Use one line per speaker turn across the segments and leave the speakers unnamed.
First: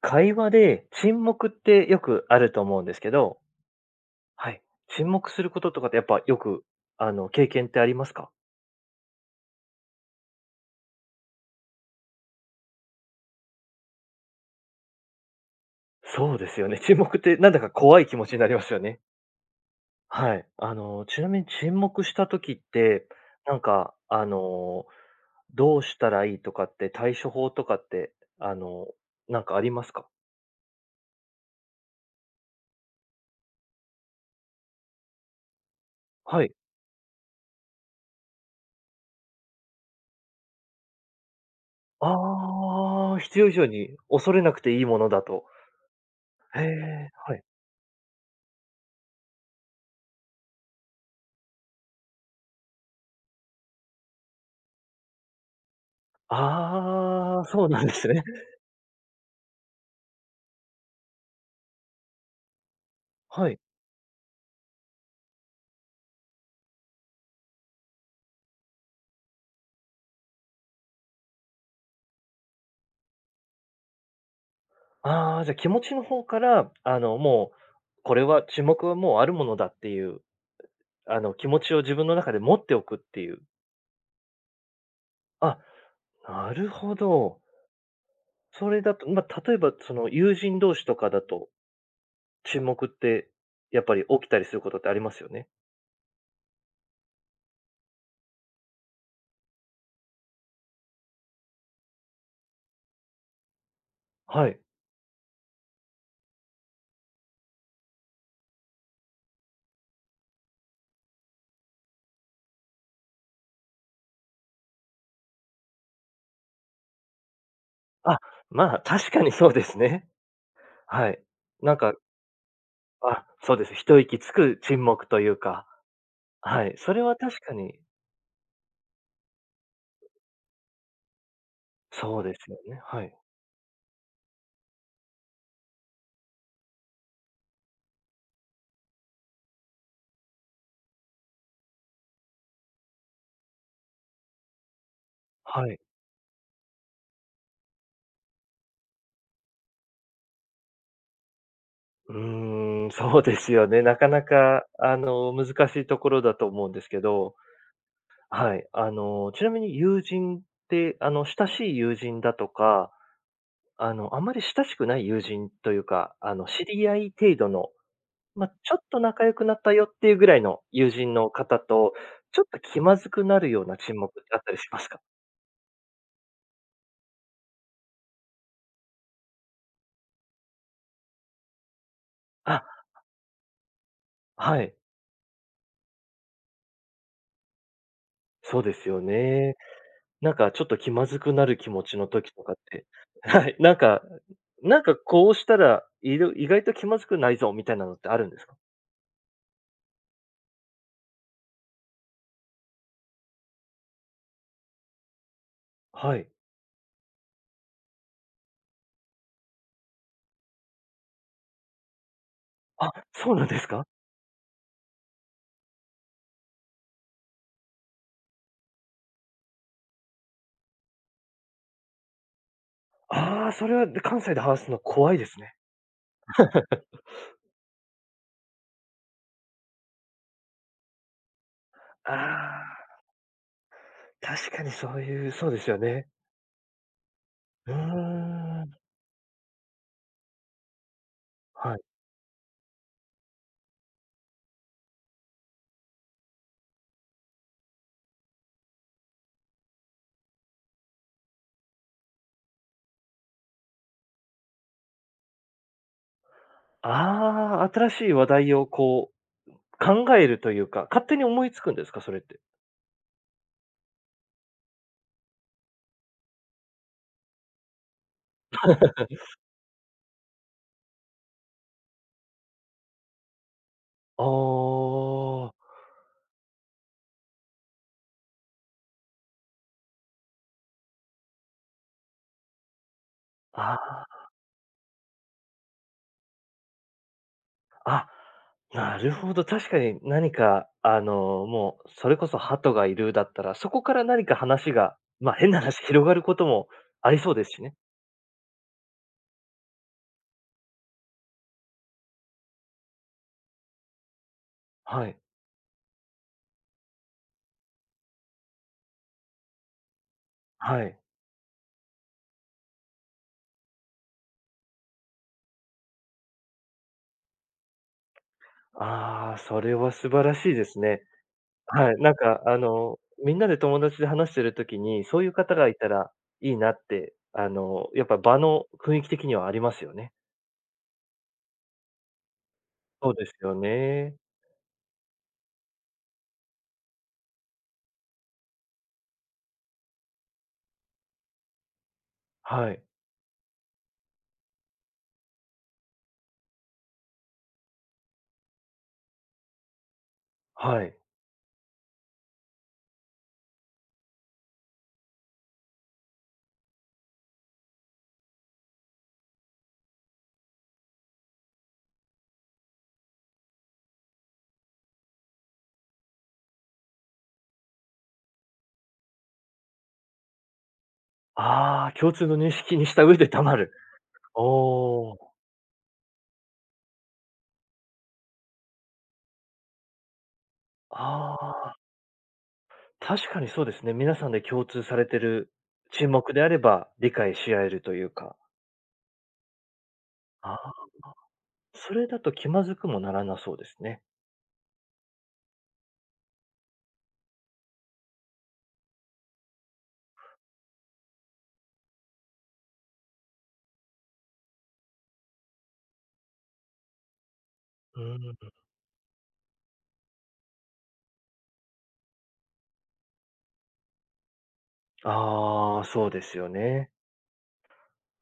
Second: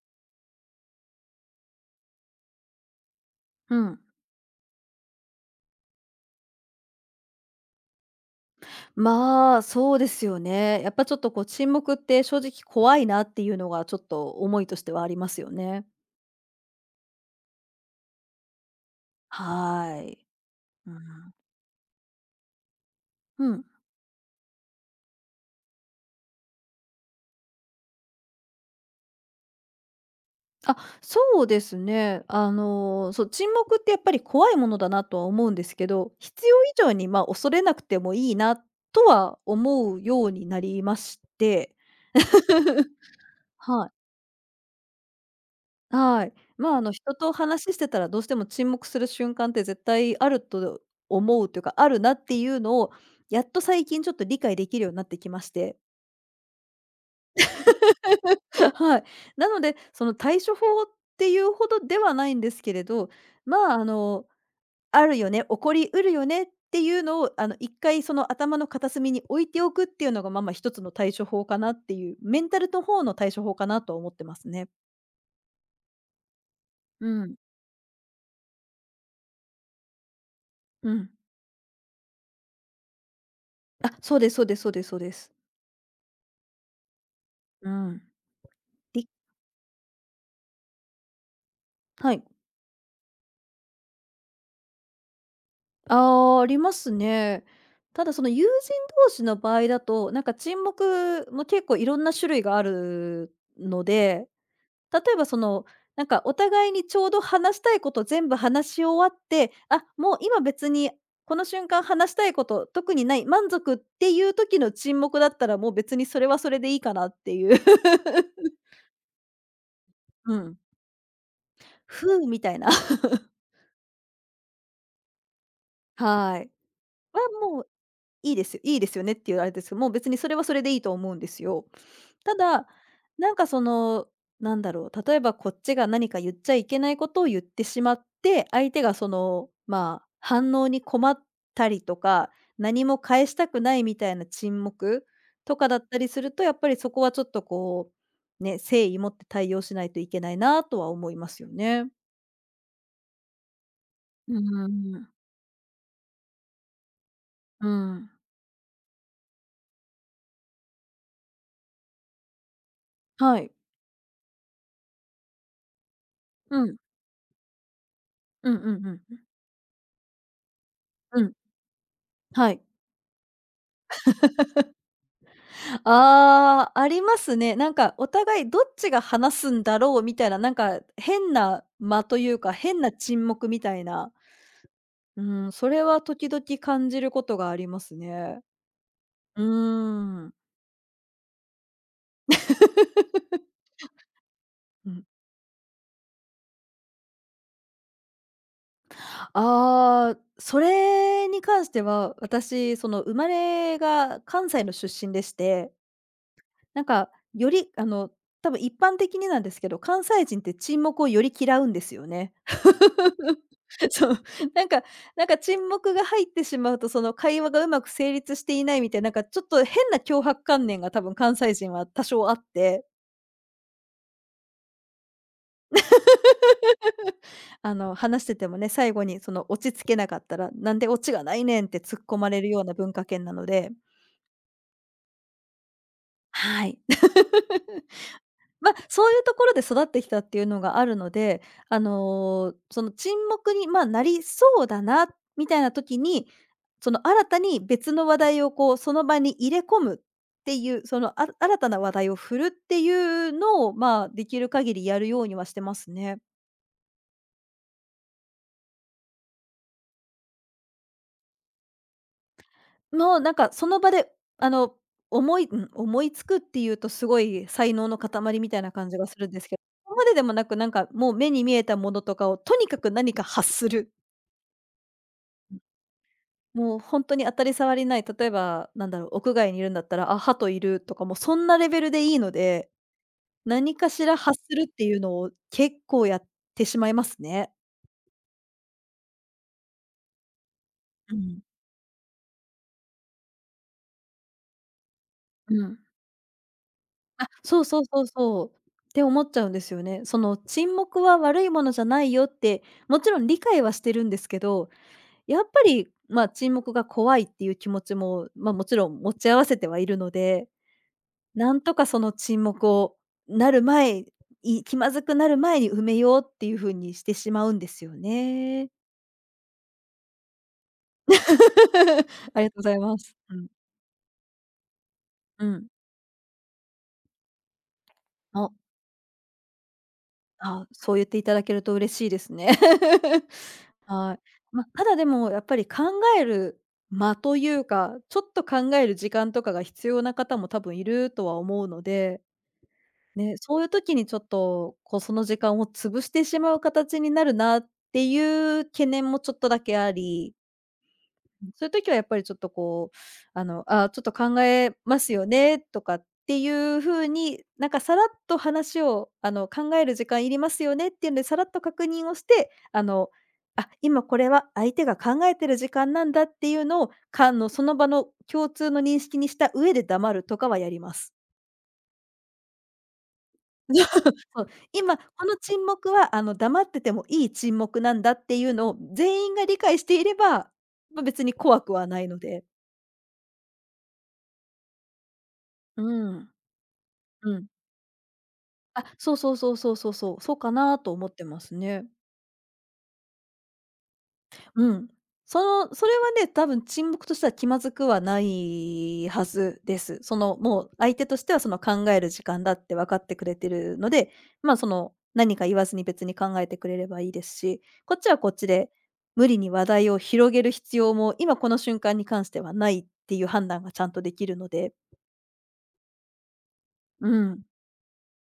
会話で沈黙ってよくあると思うんですけど、
うん。
はい。沈黙することとかってやっぱよく、経験ってありますか？
まあ、そうですよね。やっぱちょっとこう沈黙って正直怖いなっていうのがちょっと思いとしてはありますよね。
そうですよね。沈黙ってなんだか怖い気持ちになりますよね。
はい。
はい。
う
ちな
ん。
みに沈黙した時って、
う
なん
ん。
か、あの、どうしたらいいとかって対処法とかって、あの、なんかありますか？
あ、そうですね。そう、沈黙ってやっぱり怖いものだなとは思うんですけど、
は
必
い。
要以上にまあ恐れなくてもいいなとは思うようになりまして。
ああ、必要以上
はい。
に恐れなくていいものだと。
はい。
へ
まあ、
え、
人と
はい。
話してたらどうしても沈黙する瞬間って絶対あると思うというか、あるなっていうのを、やっと最近ちょっと理解できるようになってきまして。
ああ、そうなんですね。
はい。なので、その対処法っていうほどではないんですけれど、
はい。
まあ、あるよね、起こりうるよねっていうのを、一回その頭の片隅に置いておくっていうのが、まあまあ一つの対処法かなっていう、メンタルの方の対処法かなと思ってますね。
ああ、じゃ、気持ちの方から、
うん。
もう、これは注目はもうあるものだっていう、
うん。
気持ちを自分の中で持っておくっていう。
あ、そうですそうですそうですそうです。
あ、なるほど。
うん。
それだと、まあ、例えば、その、友人同士とかだと、
はい。
沈黙って、やっぱり起きたりすることってありますよね。
ああ、ありますね。ただその友人同士の場合だと、なんか沈黙も結構いろんな種類があるので、
はい。
例えばその、なんかお互いにちょうど話したいこと全部話し終わって、あ、もう今別にこの瞬間話したいこと特にない満足っていう時の沈黙だったらもう別にそれはそれでいいかなっていう。
あ、まあ、確かにそうですね。
うん。
はい。なんか、
ふうみたいな。
あ、そうです。一息つく沈黙というか、
はい。
はい、それは
は
確か
もう
に
いいですよいいですよねっていうあれですけど、もう別にそれはそれでいいと思うんですよ。
そうで
た
すよ
だ、
ね。はい。
なんかその、なんだろう、例えばこっちが何か言っちゃいけないことを言ってしまって、相手がその、まあ、反応に困ったりとか、何も返したくないみたいな沈黙と
は
かだ
い。
ったりすると、やっぱりそこはちょっとこう、ね、誠意持って対応しないといけないなとは思いますよね。
うーん、そうですよね。なかな
うん
か、
うんう
難しいところだと思うんですけど、
ん、うん。
はい。ちなみに友人って、親しい友人だとか、
はい。
あまり親しくない友人というか、知
うん。
り合い程度の、ま
う
あ、
んう
ちょっ
んう
と
ん。
仲良くなったよっていうぐらいの友人
う
の
ん。
方と、ちょっ
はい。
と気まずくなるような沈黙ってあったりしますか？
ああ、ありますね。なんかお互いどっちが話すんだろうみたいな、なんか変な間というか、変
あ、
な沈黙みたいな。
はい、
うん、それは時々感じることがありますね。
そうですよ
う
ね。
ー
な
ん。
んかちょっと気まずくなる気持ちの時とかって、はい、なんかなん
う
か
ん。
こうしたら、意外と気まずくないぞみたいなのってあるんですか？
ああ、それに関しては、私、その生まれが関西の出身でして、
はい。
なんか、より、多分一般的になんですけど、関西人って沈黙をより嫌うんですよね。
あ、そう なんですか？
そう、なんかなんか沈黙が入ってしまうと、その会話がうまく成立していないみたいな、なんかちょっと変な脅迫観念が多分関西人は多少あって、
ああー、それは関西で話すの怖いですね。
話しててもね、最後にその落ち着けなかったら、なんでオチがないねんって突っ
あ
込まれるような
あ、
文化圏なので。
確かにそういう、そうですよね。
はい。
うー
ま、
ん。
そういうところで育ってきたっていうのがあるので、
はい。
その沈黙に、ま、なりそうだなみたいな時に、その新たに別の話題をこうその場に入れ込むっていう、そのあ新たな話題を振るっていうのを、ま、できる限りやるようにはしてますね。
ああ、新しい話題をこう考えるというか、勝手に思いつくんですか？それって。
もうなんかその場であの、思いうん、思いつくっていうとすごい才能の塊みたいな感じがするんですけど、そこまででもなく、なんかもう目に見えたものとかをとにかく何か発する。
ああ、
もう本当に当たり障りない、例えば、なんだろう、屋外にいるんだったら、あ、鳩いるとか、もうそんなレベルでいいので、
あ
何かしら
あ。
発するっていうのを結構やってしまいますね。
あ、なるほど。確かに何か、
うん。
もう、それこそ鳩がいるだったら、そこから何か話が、まあ、変
う
な話
ん。
広がることもあり
あ、
そうです
そ
し
う
ね。
そうそうそう。って思っちゃうんですよね。その沈黙は悪いものじゃないよって、もちろん理解はしてるんですけど、
はい。
やっぱり、まあ、沈黙が怖いっていう気持ちも、まあ、もちろん持ち合わせてはいるので、
はい。
なんとかその沈黙をなる前い気まずくなる前に埋めようっていう風にしてしまうんですよね。
ああ、それは素晴らしいですね。はい。
ありがとうございます。う
みん
ん、
なで友達で話してる時に、そういう
う
方
ん。
がいたらいいなって、やっぱ場
あ、
の雰囲気的にはありますよね。
あ、そう言っていただけると嬉しいですね。
そうで すよ
は
ね。
い。ま、ただでもやっぱり考える間というか、ちょっと考える時間とかが必要な方も多分いるとは思うので
はい。
ね、そういう時にちょっと、こう、その時間を潰してしまう形になるなっていう懸念もちょっとだけあり、
はい。
そういう時はやっぱりちょっとこう、「あちょっと考えますよね」とかっていう風に、なんかさらっと話を、「考える時間いりますよね」っていうので、さらっと確認をして、「あ、今これは相手が考えてる時間なんだ」っていうのを、かのその場の共通の認識にした上で黙るとかはやります。
ああ、共通の認識にした上でたまる。
そう、今こ
おお。
の沈黙は、黙っててもいい沈黙なんだっていうのを全員が理解していれば、まあ、
あ
別に怖くは
あ。
ないので。
確かにそうですね。皆さんで共通されてる
う
沈
ん。
黙であれば、理
う
解
ん。
し合えるというか。
あ、そうそうそうそうそうそう、そうか
あ
な
あ、
と思ってますね。
それだと気まずくもならなそうですね。
うん。その、それはね、多分沈黙としては気まずくはないはずです。その、もう相手としてはその考える時間だって分かってくれてるので、まあ、その、何か言わずに別に考えてくれればいいですし、こっ
う
ちはこ
ー
っち
ん。
で無理に話題を広げる必要も今この瞬間に関してはないっていう判断がちゃんとできるので。
ああ、そうですよね。
うん。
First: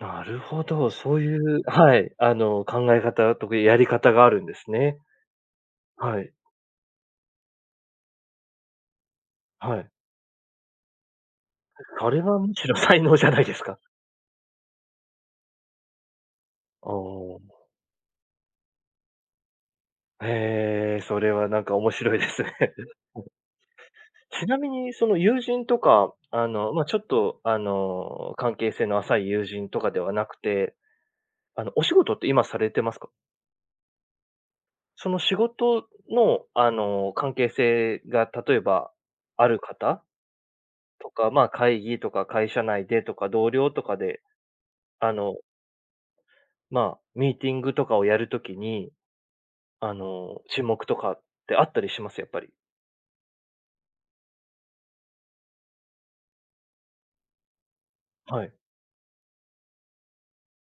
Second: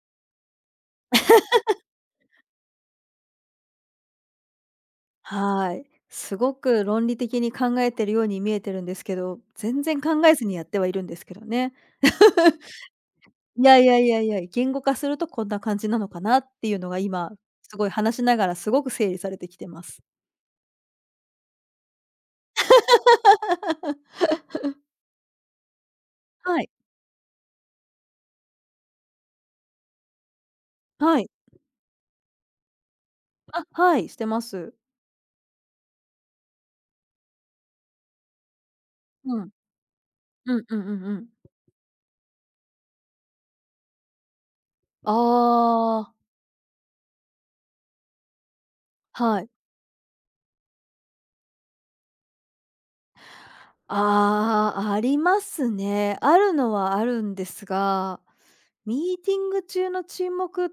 なるほど、そういう、はい、考え方とかやり方があるんですね。
はい。
はい、
すごく論理的に考えてるように見えてるんですけど、
は
全
い。
然考えずにやってはいるんですけどね。
それはむしろ才能じゃないです
いや
か。
いやいやいや、言語化するとこんな感じなのかなっていうの
お
が今、
お、
すごい話しながらすごく整理されてきてます。
へえ、それはなんか面白いですね。ちなみに、その友人とか、
はい。
まあ、ちょっと、関係性の浅い友人とかではなくて、
はい。
お仕事って今されてますか？
あ、はい、してます。
その仕事の、関係性が例えば
う
あ
ん。
る方
うんうんうん
と
うん。
か、まあ、会議とか会社内でとか同僚とかで、あ
あ
の、
あ、
まあ、ミーティングとかをやるときに、
はい。
沈黙とかってあったりします？やっぱり。
ああ、ありますね。あるのはあるんですが、
はい。
ミーティング中の沈黙っ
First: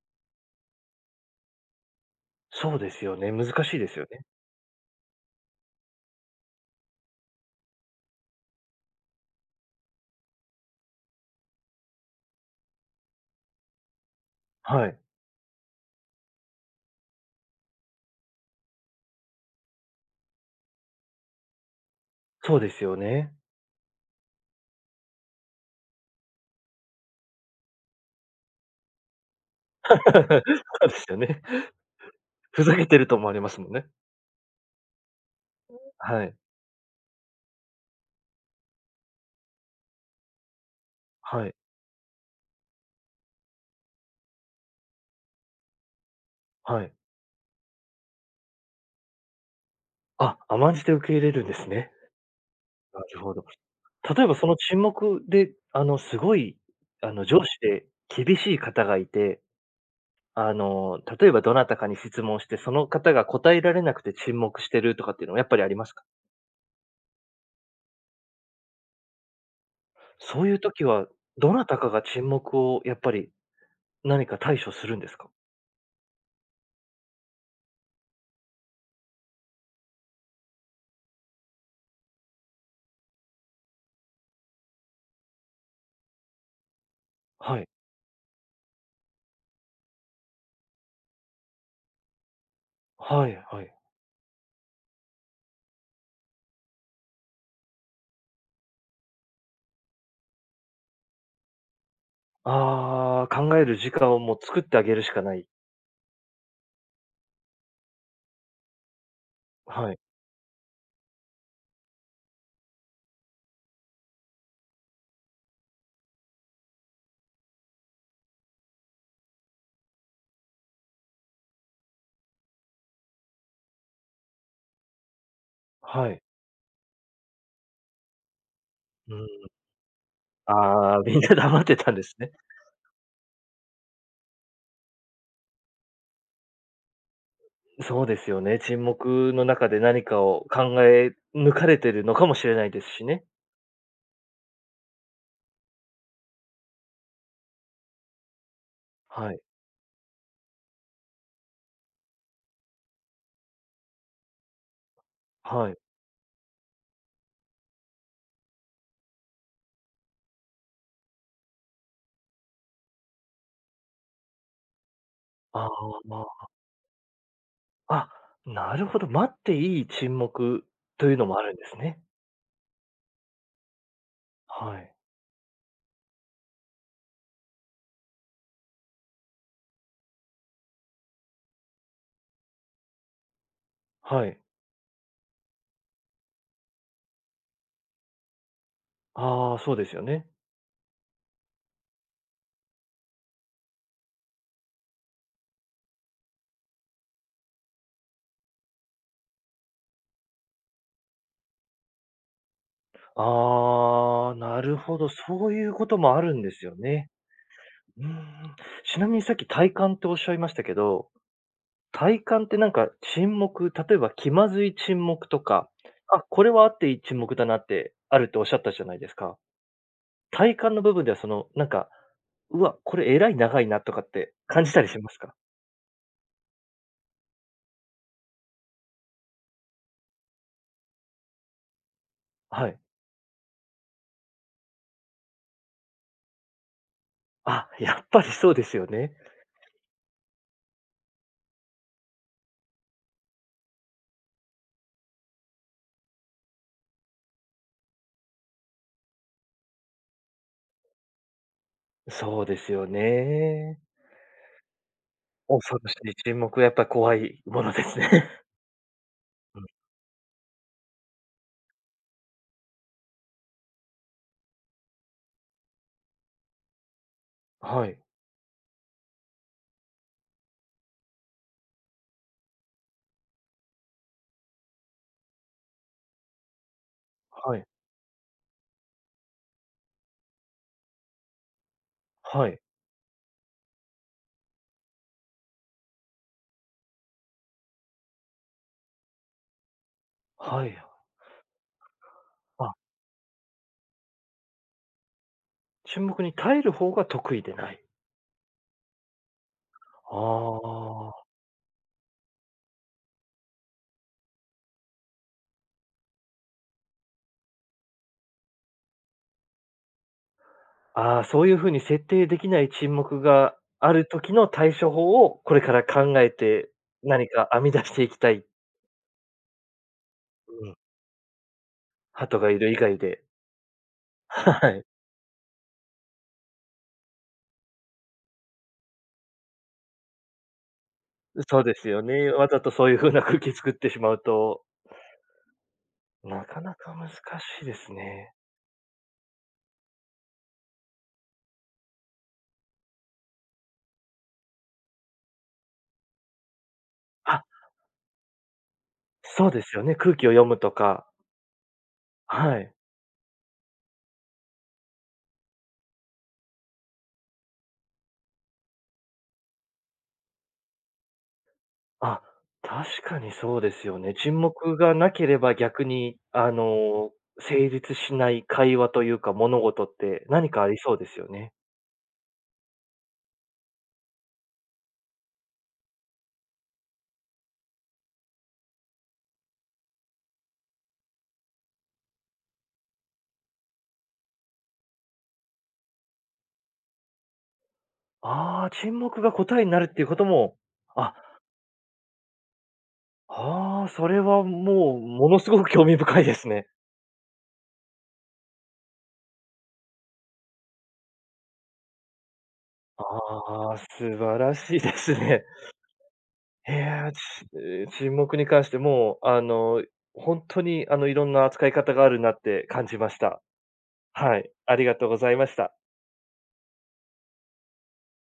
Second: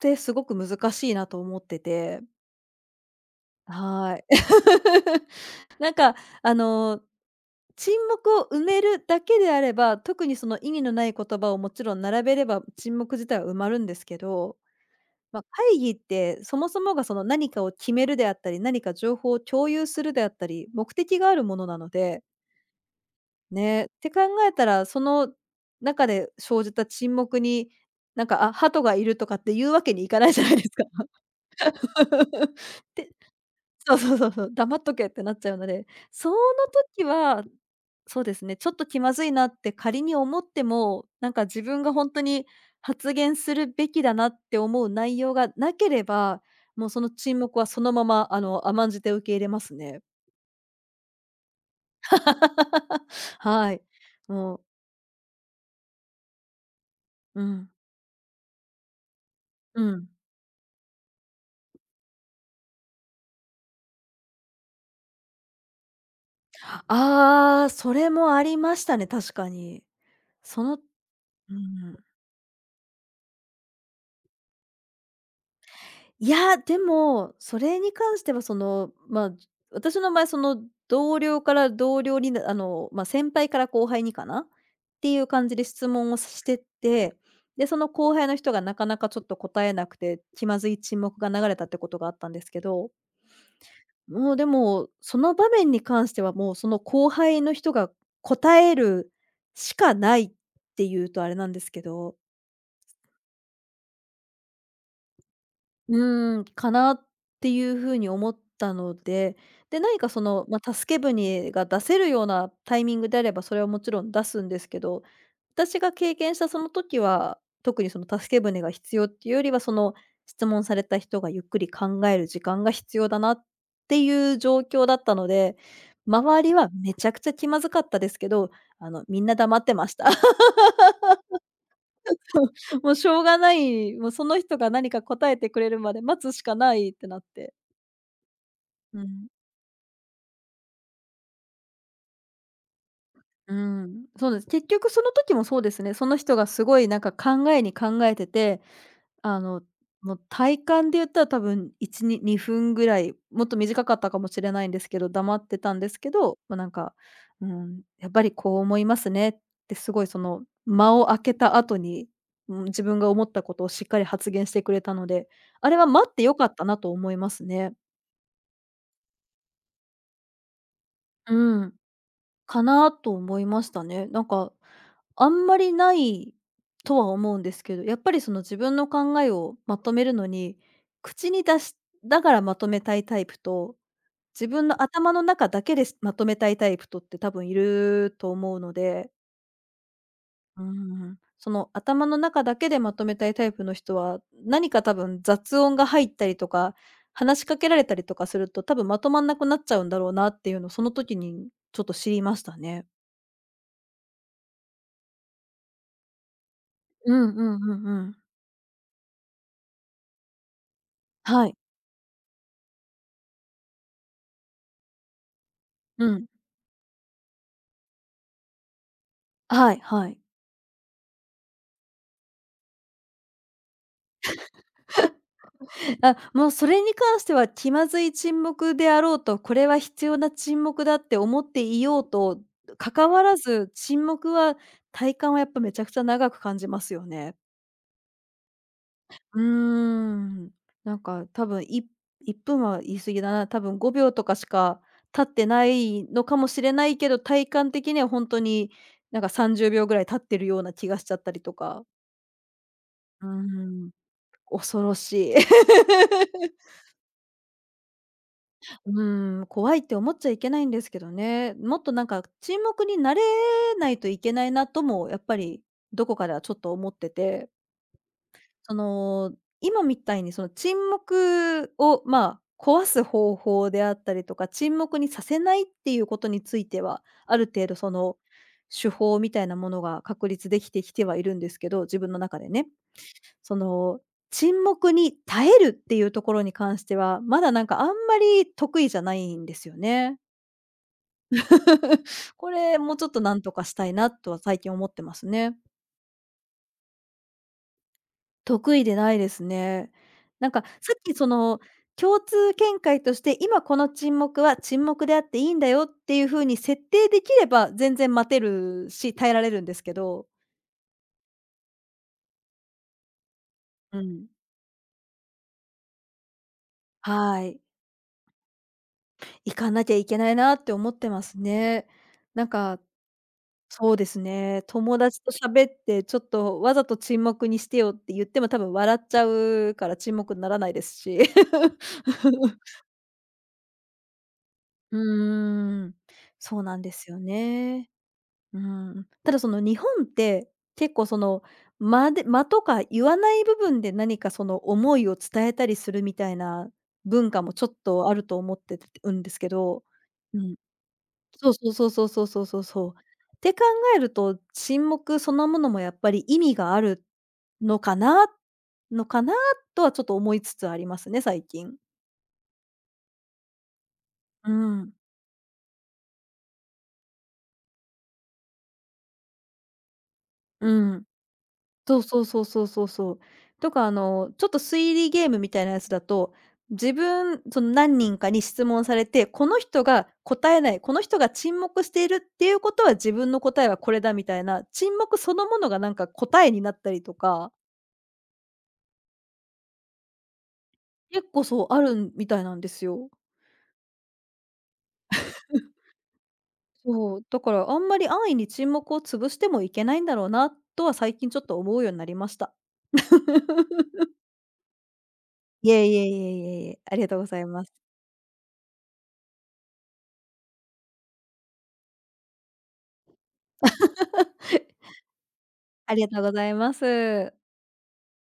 てすごく難しいなと思ってて。
そうですよね、難しいですよ
はい。
ね。
なんか、あの、沈黙を埋めるだけであれば、特にその意味のない言葉をもちろん並べれば、沈黙自体は埋まるんですけど、
はい。
まあ、会議ってそもそもがその何かを決めるであったり、何か情報を共有するであったり、目的があるものなので、
そうですよね。
ね、って考えたら、その中で生じた沈黙に、なんか、あ、鳩がいるとかっていうわ け
そ
にいかないじゃないですか。
うですよね。ふざけ
っ
てる
て
と思われますもんね。
そうそうそうそう、黙っとけってなっちゃうので、
は
その
い。
時は、そうですね、ちょっと気まずいなって仮に思っても、なんか
はい。
自分が本当に発言するべきだなって思う内容がなければ、
は
もう
い。
その沈黙はそのまま、甘んじて受け入れますね。
あ、甘んじて受け入れるんですね。なるほ ど。
はい。
例えばそ
も
の
う
沈黙で、すごい、
う
上司
ん、
で厳しい方がいて、
うん。
例えばどなたかに質問して、その方が答えられなくて沈黙してるとかっていうのはやっぱりありますか？
あああ、それもありましたね、確かに。
そういう
その
時は、ど
う
なたか
ん。
が沈黙をやっぱり何か対処するんですか？
それに関しては私の場合同僚から同僚に先輩から後輩にかな、っていう感じで質問をしてって、
は
で、
い。
その後輩の人がなかなかちょっと答えなくて、気まずい沈黙が流れたってことがあったんですけど、
はいはい。
もうでも、その場面に関してはもうその後輩の人が答えるしかないっていうとあれなんですけど、
ああ、考える時間をもう作ってあげるしかない。
うーん、かなっていう風に思ったので、で、
はい。
助け舟が出せるようなタイミングであれば、それはもちろん出すんですけど、私が経験したその時は、特に助け舟が必要っていうよりは、その質問された人がゆっくり考える時間が必要だなっていう状況だったので、
はい。
周りはめちゃくちゃ気まずかったですけど、
う
みんな
ん。
黙ってました。
ああ、みんな黙ってたんですね。
もうしょうがない、もうその人が何か答えてくれるまで待つしかないってなって。
そうですよね。沈
うん。
黙の中で何かを考え抜かれてるのかもしれないですしね。
うん、そうです。結局その時もそうですね。その人がすごいなんか考えに考えてて、
は
あ
い。
の、もう体感で言ったら多分1、に2分ぐらい、もっと短かったかもしれないんですけど、黙って
は
た
い。
んですけど、うん、やっぱりこう思いますねってすごいその間を空けた後に、うん、自分が思ったことをしっかり発言してくれたので、
あ
あ
あ、
れは待って
ま
良かったなと思いますね。
あ、あ、なるほど。待っていい沈黙というのもある
う
んで
ん。
すね。
かなと思いましたね。
はい。
あんまりないとは思うんですけど、やっぱり自分の考えをまとめるのに、口に出しからまとめたいタイプと、
はい。
自分の頭の中だけでまとめたいタイプとって多分いると思うので、
ああ、そうですよね。
うん。その頭の中だけでまとめたいタイプの人は、多分雑音が入ったりとか、話しかけられたりとかすると、多分まとまんなくなっちゃうんだろうなっていうのをその時にちょっと知りましたね。
ああ、なるほど。そういうこともあるんですよね。
うんうんうんう
うー
ん。
ん。ちなみにさっき体感っておっしゃいましたけど
はい。
体感ってなんか沈黙、例えば気まずい沈黙とか、
う
あ、
ん。
これはあっていい沈黙だなってあるっておっしゃったじゃないですか。
はいはい。
体感の部分ではその、うわ、これえらい長いなとかって感じたりしますか？
あ、もうそれに関しては気まずい沈黙であろうと、これは必要な沈黙だって思っていようと、
はい。
関わらず、沈黙は体感はやっぱめちゃくちゃ長く感じますよね。
あ、やっぱりそうですよね。
うーん。なんか多分い1分は言い過ぎだな。多分5秒とかしか経ってないのかもしれないけど、体感的には本当に30秒ぐらい経ってるような気がしちゃったりとか。
そうですよ
うー
ね。
ん、恐ろしい。
恐ろしい沈黙はやっぱり怖いものですね。
うーん、
うん。
怖いって思っちゃいけないんですけどね。もっとなんか沈黙になれないといけないなともやっぱりどこかではちょっと思ってて、
はい、
その、今みたいに沈黙を、壊す方法であったりとか、沈黙にさせないっていうことについては、ある
はい、
程度手法みたいなものが確立できてきてはいるんですけど、自分の中
は
で
い、
ね。その、沈黙に耐えるっていうところに関しては、まだあんまり得意じゃないんですよね。
はい。
こ
あ、
れ、もうちょっとなんとかしたいなとは最近思ってますね。
沈黙に耐える方が得意でない。
得意でないですね。
あ
さっきそ
あ。
の、共通見解として、今この沈黙は沈黙であっていいんだよっていう風に設定できれば、全然待てるし、耐えられるんですけど、
ああ、そういう風に設定できない沈黙があ
う
る
ん。
時の対処法を、これから考えて、何
は
か
い。
編み出していきたい。
行かなきゃいけないなっ
う
て
ん。
思ってますね。
鳩
なん
がいる以
か
外で。
そうですね。
はい。
友達と喋って、ちょっとわざと沈黙にしてよって言っても多分笑っちゃうから沈黙にならないですし。
そうですよね。わざと そういう風な空気作ってしまうと、
うーん、
な
そ
か
うな
な
んで
か
す
難
よ
しいで
ね。
すね。
うん。ただ日本って結構間で間とか言わない部分で思いを伝えたりするみたいな文化
あ、
もちょっとあると思っててうんです
そ
け
うです
ど。
よね。空気を
う
読
ん。
むとか。
そうそうそうそうそうそう
は
そう
い。
そう。って考えると、沈黙そのものもやっぱり意味があるのかなのかなとはちょっと思いつつありますね、最近。
あ、確かにそうですよね。沈
う
黙
ん。
がなければ逆に、成立しない会話というか、物事って何かあ
う
りそう
ん。
ですよね。
そうそうそうそうそうそう。とか、ちょっと推理ゲームみたいなやつだと、自分何人かに質問されて、この人が答えない、この人が沈黙しているっていうことは自分の答えはこれだみたいな、沈黙そのものが答えになったりとか
ああ、沈黙が答えになるっていうことも、あ、
結構そう、あるみたいなんですよ。
ああ、それはもうものすごく興味深いですね。
そう、だからあんまり安易に沈黙を潰してもいけないんだろうなとは最近ちょっと思うようになりました。
ああ、素晴らしいですね。
いえいえいえいえいえ、ありが
え、
とうござい
ち
ます。
えー沈黙に関してもう、本当に、いろんな扱い方があるなって感じました。はい、あり がとうございました。
ありがとうございます。